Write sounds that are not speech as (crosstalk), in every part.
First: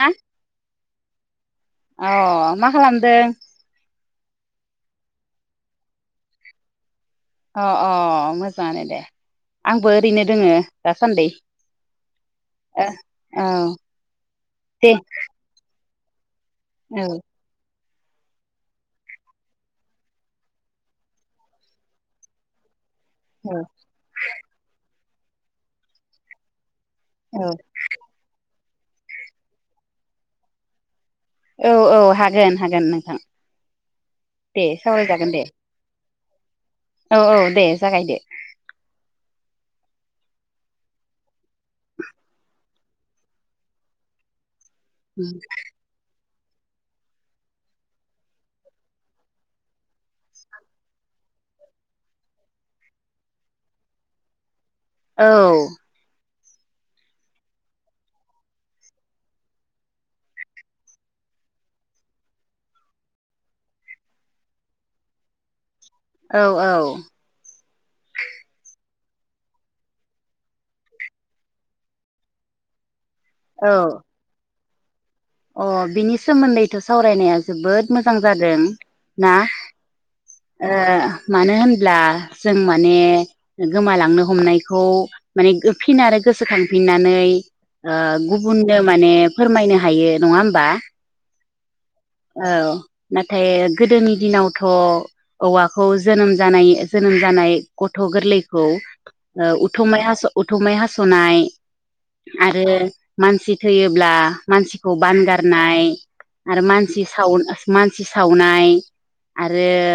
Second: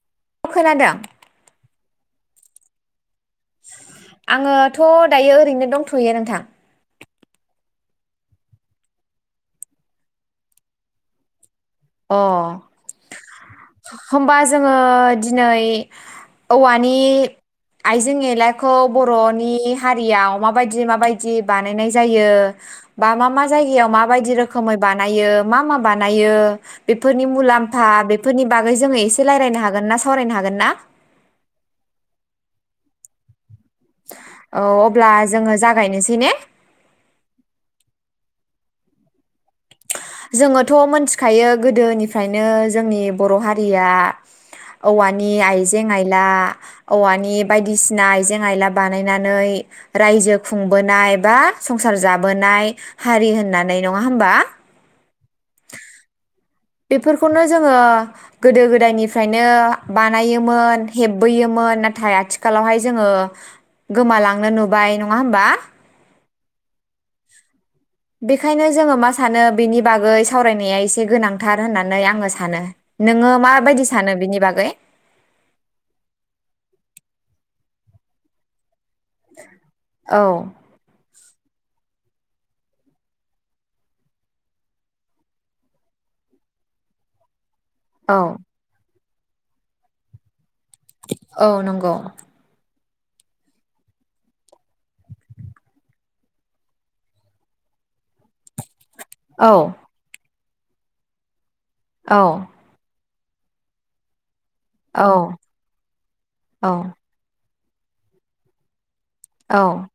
हा अ खोनादों अ मा खालामदों आङोथ' दायो ओरैनो दंथ'यो नोंथां अ अ मोजाङानो दे आंबो ओरैनो दोङो दासान्दै अ होमबा जोङो दे दिनै औवानि औ आइजें आलाइखौ बर'नि हारियाव माबायदि माबायदि बानायनाय जायो बा मा मा औ जायगायाव मा बायदि रोखोमै बा बानायो मा मा बानायो बेफोरनि औ मुलाम्फा बेफोरनि बागै जोङो एसे रायलायनो हागोन ना सावरायनो हागोन ना? औ-औ हागोन हागोन नोंथां। दे औ अब्ला जोङो जागायनोसै ने? औ-औ दे जागाय दो जोङोथ' मोनथिखायो गोदोनिफ्रायनो जोंनि बर' हारिया औवानि आइजें-आइला औवानि बायदिसिना आइजें-आइला बानायनानै रायजो खुंबोनाय बा संसार जाबोनाय हारि होननानै नङा होमबा? औ बेफोरखौनो जोङो गोदो-गोदायनिफ्रायनो बानायोमोन हेबबोयोमोन नाथाय आथिखालावहाय जोङो गोमालांनो नुबाय नङा होमबा? औ-औ बेखायनो जोङो मा सानो बेनि बागै सावरायनाया एसे गोनांथार होननानै आङो सानो नोङो औ माबायदि सानो बिनि बागै? अ बिनि सोमोन्दैथ' सावरायनाया जोबोद मोजां जादों ना औ ओ मानो होन अब्ला जों माने गोमालांनो हमनायखौ माने फिन आरो गोसोखांफिननानै ओ औ गुबुननो माने फोरमायनो हायो नङा होमबा? औ नंगौ औ नाथाय गोदोनि दिनावथ' औवाखौ जोनोम जानाय जोनोम जानाय गथ' गोरलैखौ ओ औ उथुमाइ हास' उथुमै हास'नाय औ आरो मानसि थैयोब्ला बान औ गारनाय आरो औ मानसि साव मानसि सावनाय आरो औ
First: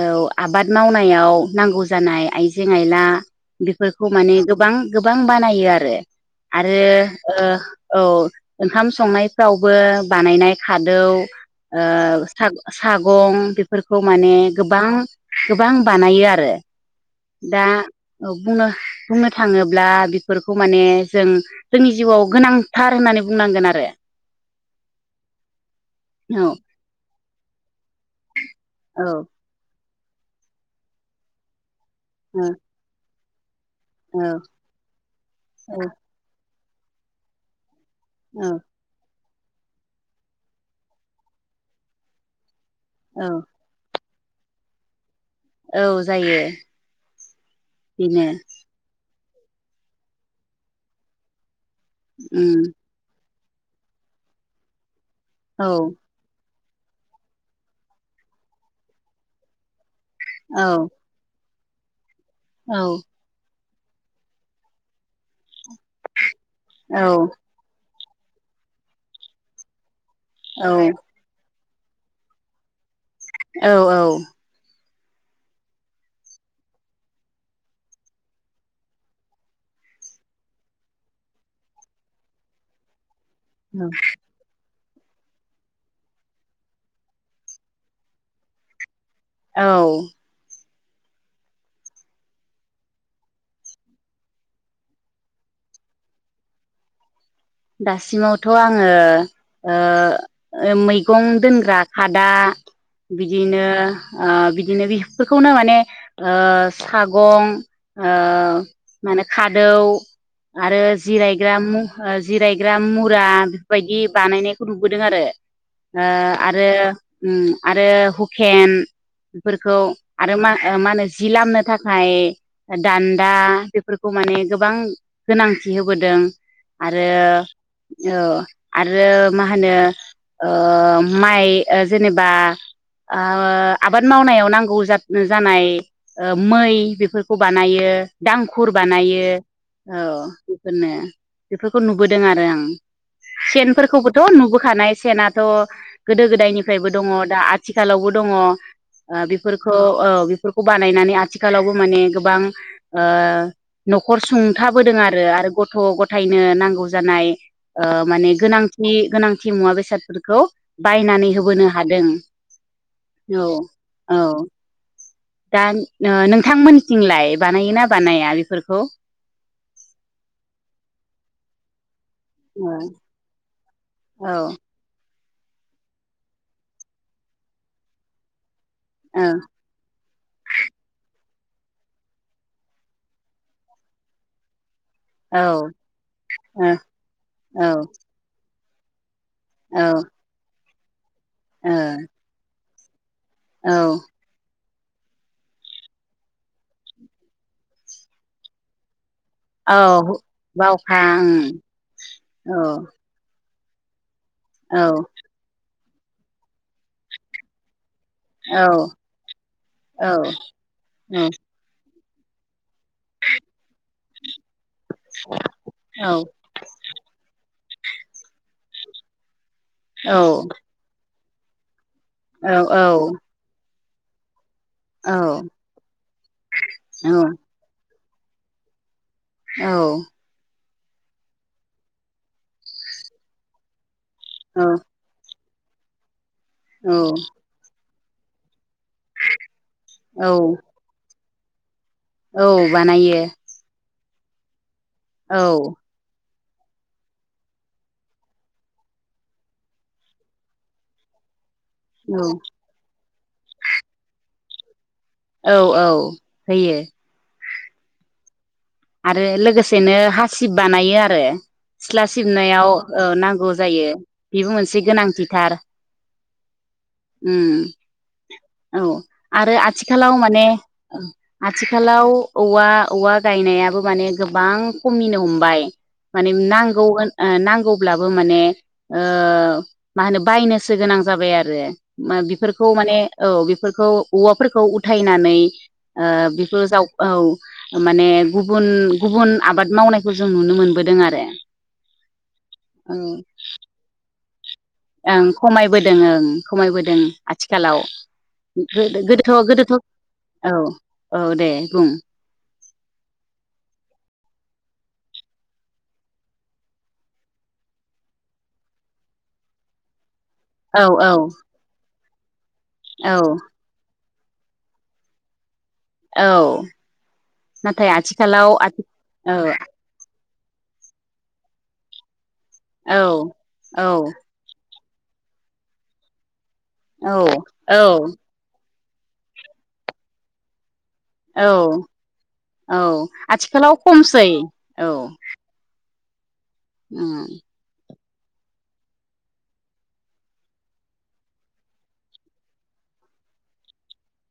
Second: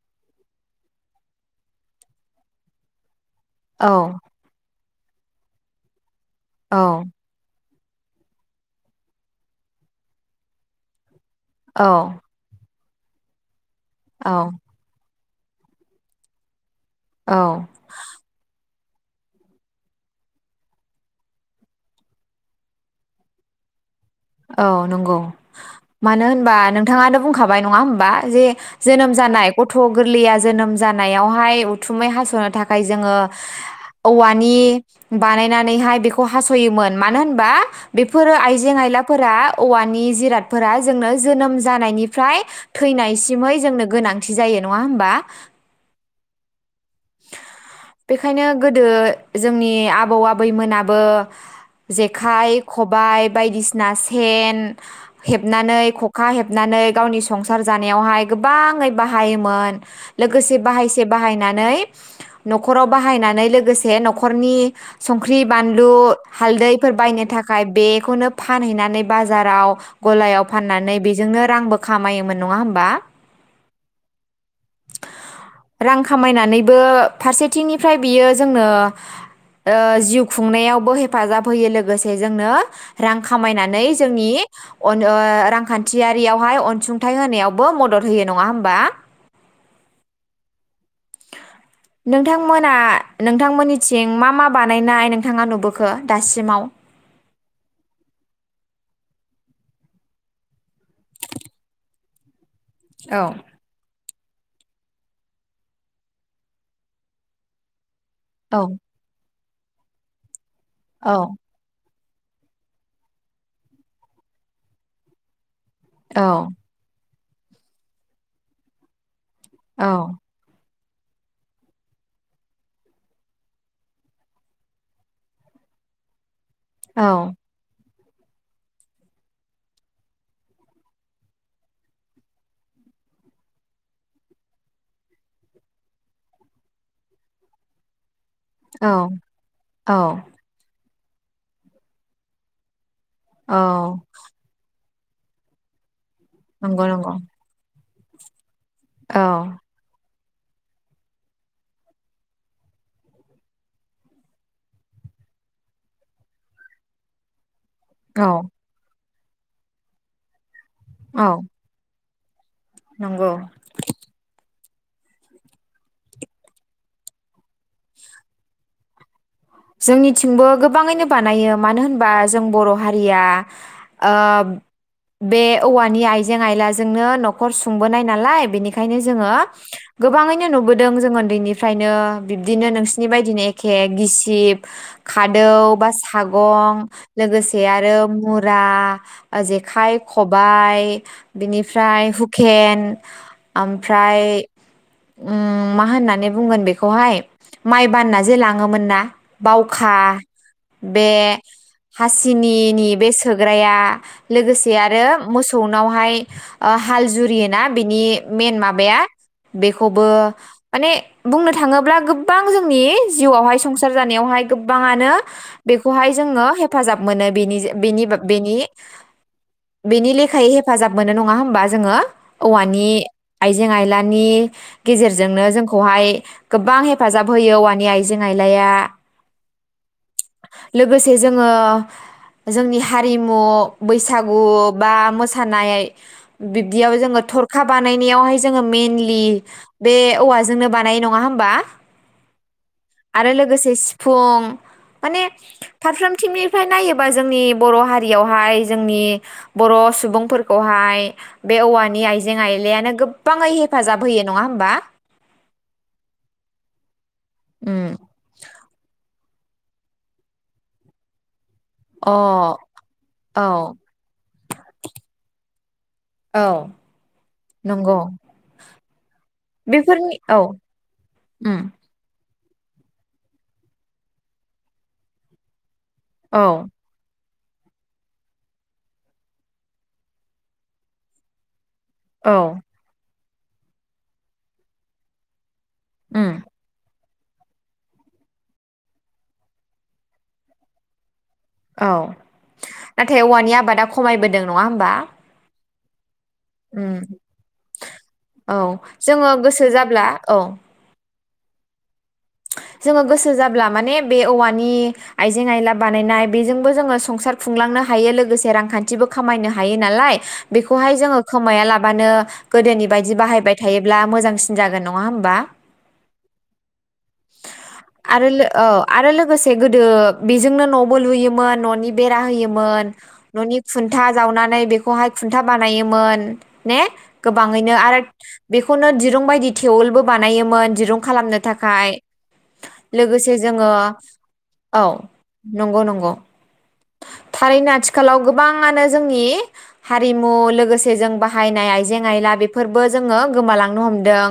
औ आबाद मावनायाव नांगौ जानाय आइजें-आइला। बेफोरखौ औ माने गोबां गोबां बानायो आरो। औ आरो ओ। औ ओंखाम संनायफ्रावबो बानायनाय खादौ औ ओ सागं सागं। फोरखौ माने औ गोबां गोबां बानायो आरो। दा औ औ बुंनो बुंनो थाङोब्ला बेफोरखौ माने जों जोंनि जिउआव गोनांथार होननानै बुंनांगोन आरो। औ नंगौ मानो औ होनबा नोंथाङाथ बुंखाबाय नंङा होमबा? जे औ जोनोम जानाय गथ' गथ' गोरलैया जोनोम जानायावहाय उथुमै हास'नो औ थाखाय जोंङो (inaudible) औवानि औ बानायनानैहाय बेखौ हास' सयोमोन मानो होनबा बेफोरो औ आइजें-आइला फोरा औवानि जिरादफोरा जोंनो जोनोम जानायनिफ्राय औ थैनायसिमहै जोंनो गोनां थि जायो नंङा होमबा? औ जायो बिनो। बेखायनो गोदो जोंनि आबौ आबैमोनाबो जेखाइ उम खबाय। बायदिसिना ना सेन औ हेबनानै ख'खा हेब हेबनानै गावनि संसार जानायावहाय गोबाङै बाहायोमोन। लोगोसे औ बाहायसे बाहायनानै नै औ न'खराव बाहायनानै लोगोसे बे न'खरनि संख्रि बानलु हालदैफोर बायनो थाखाय बेग खौनो फानहैनानै बाजाराव गलायाव औ फाननानै बेजोंनो रांबो खामायोमोन नङा होमबा औ औ रां खामायनानैबो फारसेथिंनिफ्राय बियो जोंनो ओ जिउ खुंनायावबो हेफाजाब होयो लोगोसे जोंनो रां औ खामायनानै जोंनि अन ओ रांखान्थियारियावहाय अनसुंथाइ होनायावबो मदद होयो। नङा होमबा? औ। नोंथांमोना नोंथांमोननिथिं मा मा बानायनाय नोंथाङा नुबोखो दासिमाव दासिमावथ' आङो ओ ओ मैगं दोनग्रा खादा औ बिदिनो ओ बिदिनो बेफोरखौनो माने ओ सागं ओ औ मानो खादौ आरो औ जिरायग्रा मु (unintelligible) जिरायग्रा मुरा बेफोरबायदि बानायनायखौ नुबोदों आरो ओ आरो उम आरो हुखेन बेफोरखौ औ आरो मा मा होनो जि लामनो थाखाय दान्दा बेफोरखौ माने गोबां गोनांथि होबोदों। औ आरो औ आरो मा होनो ओ माइ जेनेबा आ आबाद मावनायाव नांगौ जा-जानाय ओ मै बेफोरखौ बानायो। दांखुर औ बानायो औ बेफोरनो। बेफोरखौ नुबोदों आरो आं। औ सेनफोरखौबोथ' नुबोखानाय। सेनाथ' गोदो नंगौ गोदायनिफ्रायबो दङ'। नंगौ दा आथि खालावबो दङ'। ओ औ बेफोरखौ ओम फोरखौ बानायनानै आथिखालावबो माने गोबां ओ न'खर सुंथाबोदों आरो। आरो गथ' ग थायनो नांगौ जानाय ओ औ माने गोनांथि गोनांथि मुवा बेसादफोरखौ औ बायनानै होबोनो हादों। नंगौ औ औ। दा नो नोंथांमोननिथिंलाय बानायो ना बानाया बेफोरखौ? जोंनिथिंबो गोबाङैनो बानायो मानो होन बा जों बर' औ हारिया ओ औ बे औवानि आइजें आइलाजोंनो न'खर सुंबोनाय नालाय बेनिखायनो ओंखायनो औ जोङो गोबाङैनो नुबोदों जोङो उन्दैनिफ्रायनो बिब्दिनो नोंसोरनि बायदिनो एखे गिसि सिप औ खादौ बा सागं लोगोसे औ आरो मुर ब्रा औ जेखाइ खबायाइ (inaudible) बिनिफ्राय ओ हुकेन औ ओमफ्राय मा होननानै बुंगोन बेखौहाय माइ बान्ना जे लाङोमोन ना औ बावखा बावखा बे ओं हासिनिनि बे सो ग्राया लोगोसे औ आरो मोसौनो उानावहय हाल जुरियोना बिनि मेन औ माबाया बेखौबो औ मने बुंनो थाङोब्ला गोबां जोंनि जिउआवहाय संसार जानायावहाय गोबांनो औ बेखौहाय जोङो हेफाजाब मोनो बेनि बेनि बेनि बेनि औ लेखायै हेफाजाब मोनो नङा होनबा होनबा जोङो औ औवानि आइजें आइला नि गेजेरजोंनो जोंखौहाय गोबां हेफाजाब होयो औवानि आइ (unintelligible) लाया औ लोगोसे जोङो जोंनि हारिमु बैसागु औ बा मोसा थानाय बिब्दियाव औ जोङो थरखा बा बानायनायाव हाय जोंङो मेनलि बे औ औवाजोंनो बानायो नङा होम बा औ बानायो आरो लोगोसे सि फुं माने औ फारफ्रोम थिमि फ्राय नायोबा जोंनि बर हारियावहाय जोंनि बर सुबुंफोरखौहाय बे औवानि औ आइजें आइलायानो गोब गोबाङै हेफाजाब होयो नङा होमबा औ औ होयो उम आरो लोगोसेनो हासिब बानायो आरो सिथ्ला अ सिबनायाव ओ औ नांगौ जायो बेबो मोनसे गोनांथिथार औ ओम नंगौ औ आरो आथिखालाव बेफोरनि औ माने औ उम आथिखालाव औवा औवा गायनाया माने गोबां खमिनो हमबाय माने औ नांगौगोन ओ नांगौब्लाबो माने ओ मा होनो बायनोसो गोनां जाबाय आरो मा औ बेफोरखौ माने औ बेफोरखौ औवाफोरखौ उथायनानै ओ उम बेफोर जाव औ माने गुबुन गुबुन आबाद मावनायखौ जों नुनो मोनबोदों आरो औ औ नाथाय औवानि आबादा खमायबोदों नङा होमबा बोदों ओं खमायबोदों उम आथिखालाव औ गोद गोदोथ जोङो गोसो गोदोथ जाब्ला औ औ दे बुं जोङो गोसो जाब्ला माने बे औवानि आइजें आइला बानायनाय बेजोंबो जोङो संसार खुंलांनो हायो लोगोसे रांखान्थिबो खामायनो हायो नालाय औ बेखौहाय औ जोङो खोमाया ला बानो गोदोनि औ बायदि बाहायबाय थायोब्ला मोजांसिन जागोन नङा होमबा औ नाथाय आरो आथिखालाव औ आथि आरो लोगोसे औ गोदो बेजोंनो न'बो लुयोमोन न'नि बेरा होयो मोन औ न'नि औ खुन्था जावनानै बे खौहाय खुन्था बानायोमोन ने औ गोबाङैनो औ आरो बे (unintelligible) दिरुं बायदि थेवलबो बानायोन दिरुं खालामनो थाखाय औ औ लोगोसे जोङो आथिखालाव खमसै औ। नंगौ नंगौ उम। (unintelligible) गोबाङानो जोंनि हारिमु लोगोसे जों बाहायनाय आइजें -आइला बेफोरबो जोङो गोमालांनो हमदों।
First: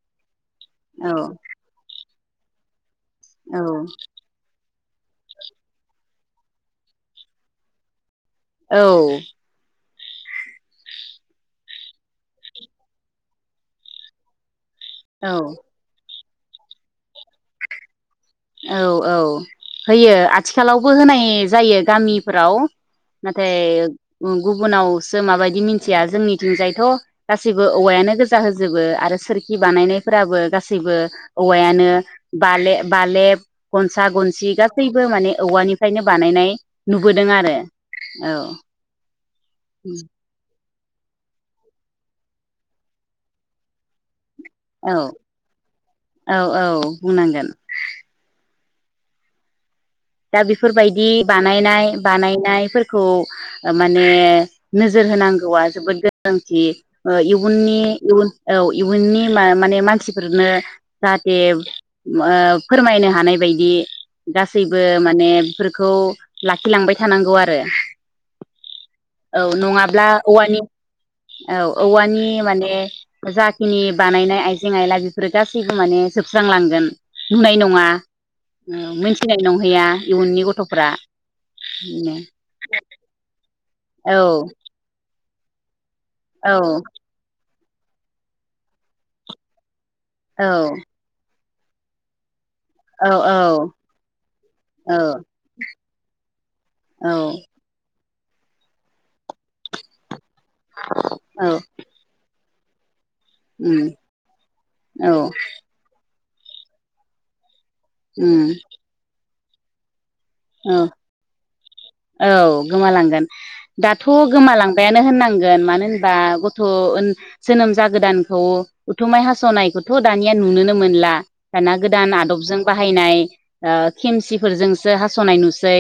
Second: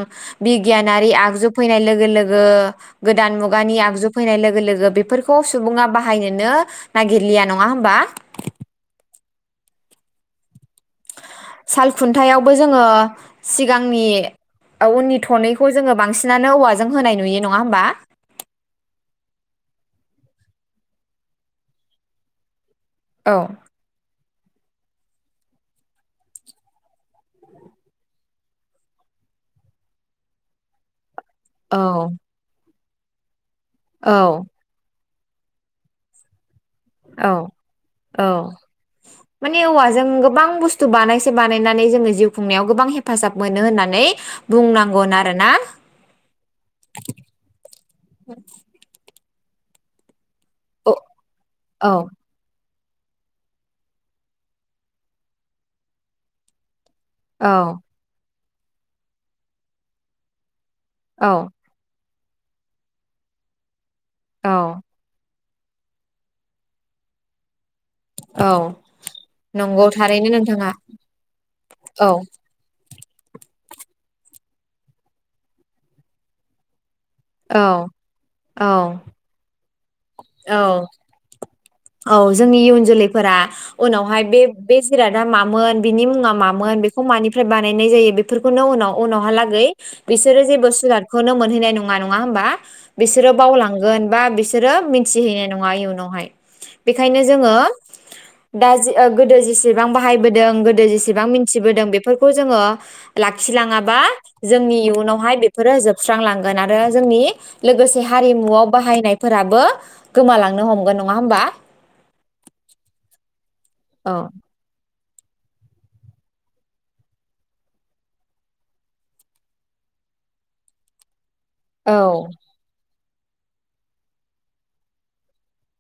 बिगियानारि औ आगजु फैनाय लोगो -लोगो (unintelligible) गोदान मुगानि औ आगजु फैनाय लोगो -लोगो बेफोरखौ सुबुङा बाहायनोनो नागिरलिया नङा होमबा? औ साल खुन्थायावबो जोङो सिगांनि औ उननि थनैखौ जोङो बांसिन (unintelligible) औवाजों होनाय नुयो नङा होमबा? औ औ होयो आथिखालावबो होनाय जायो गामिफोराव औ नाथाय गुबुनावसो माबायदि मिन्थिया जोंनिथिंजायथ' गासैबो औवायानो गोजा होजोबो आरो सोरखि बानायनायफोराबो गासैबो औ औवायानो बालेब बालेब गनसा औ -गनसि गासै बो माने औवानिफ्रायनो बानायनाय नुबोदों औ आरो औ माने औवाजों गोबां (unintelligible) (unintelligible) बानायसे बानायनानै जोङो जिउ खुंनायाव गोबां हेफाजाब मोनो होननानै औ बुंनांगोन आरो ना। औ औ बुंनांगोन दा औ बेफोरबायदि औ बानायनाय बानायनायफोर (unintelligible) माने नोजोर होनांगौआ जोबोद गोनांथि। औ इयुननि इयुन औ इयुननि म माने मानसिफोरनो औ जाहाथे फोरमायनो हानाय बायदि गासैबो औ माने बेफोरखौ लाखिलांबाय थानांगौ आरो। औ औ नंगौ नङाब्ला थारैनो औवानि नोंथाङा औ औ औवानि माने जाखिनि बानायनाय आइजें -आयला बेफोरो गासैबो माने जोबस्रांलांगोन। नुनाय औ नङा औ मोनथिनाय नङा। औ औ जोंनि इयुन जोलैफोरा उनावहाय औ बे-बे दा मामोन बिनि मुङा औ मामोन बेखौ मानि बानायनाय जायो बेफोरखौनो उनाव उनावहालागै औ बिसोरो जेबो सुलादखौनो मोन मोनहैनाय नङा नङा होनोमबा? औ बिसोरो बावलांगोन बा बिसो रो औ मिन्थिहैनाय नङा मानि उनावहाय औ बेखायनो जोङो दा जिस ओ गोदो जेसेबां बाहायबोदों गोदो जेसेबां औ मिथिबोदों बेफोरखौ जोङो (unintelligible) लाखिलाङाबा जोंनि इयुनावहाय बेफोरो जोब स्रांलांगोन आरो जोंनि लोगोसे हारिमुआव बाहायनाय फोराबो गोमालांनो हमगोन नङा होमबा? औ गोमालांगोन दाथ' औ गोमालांबायानो नो होननांगोन मानो होनबा गथ' जोनोम उन जागोदानखौ उथुमाय हास'नायखौथ' दानिया नुनोनो मोनला दाना औ गोदान आदबजों बाहायनाय ओ खेमसिफोरजोंसो हास'नाय नुसै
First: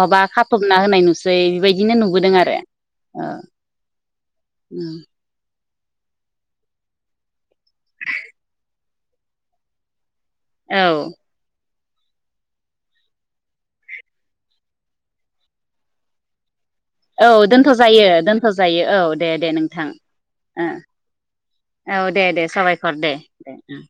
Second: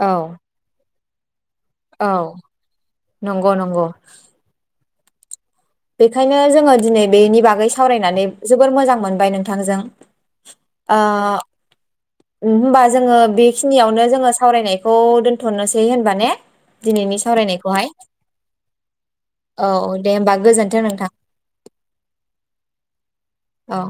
औ फबना होनाय नुसै बेबायदिनो औ नुबोदों आरो नंगौ नंगौ ओम बेखायनो जोङो दिनै बेनि बागै सावरायनानै जोबोर मोजां मोनबाय नोंथांजों औ ओ होनबा जोङो बेखिनियावनो जोङो सावरायनायखौ दोन्थ'नोसै होनबा ने दिनैनि औ दोनथ' सावरायनायखौहाय जायो दोनथ' जायो औ दे दे औ नोंथां दे होमबा ओ गोजोन्थों नोंथां औ दे दे साबायखर दे दे ओम। औ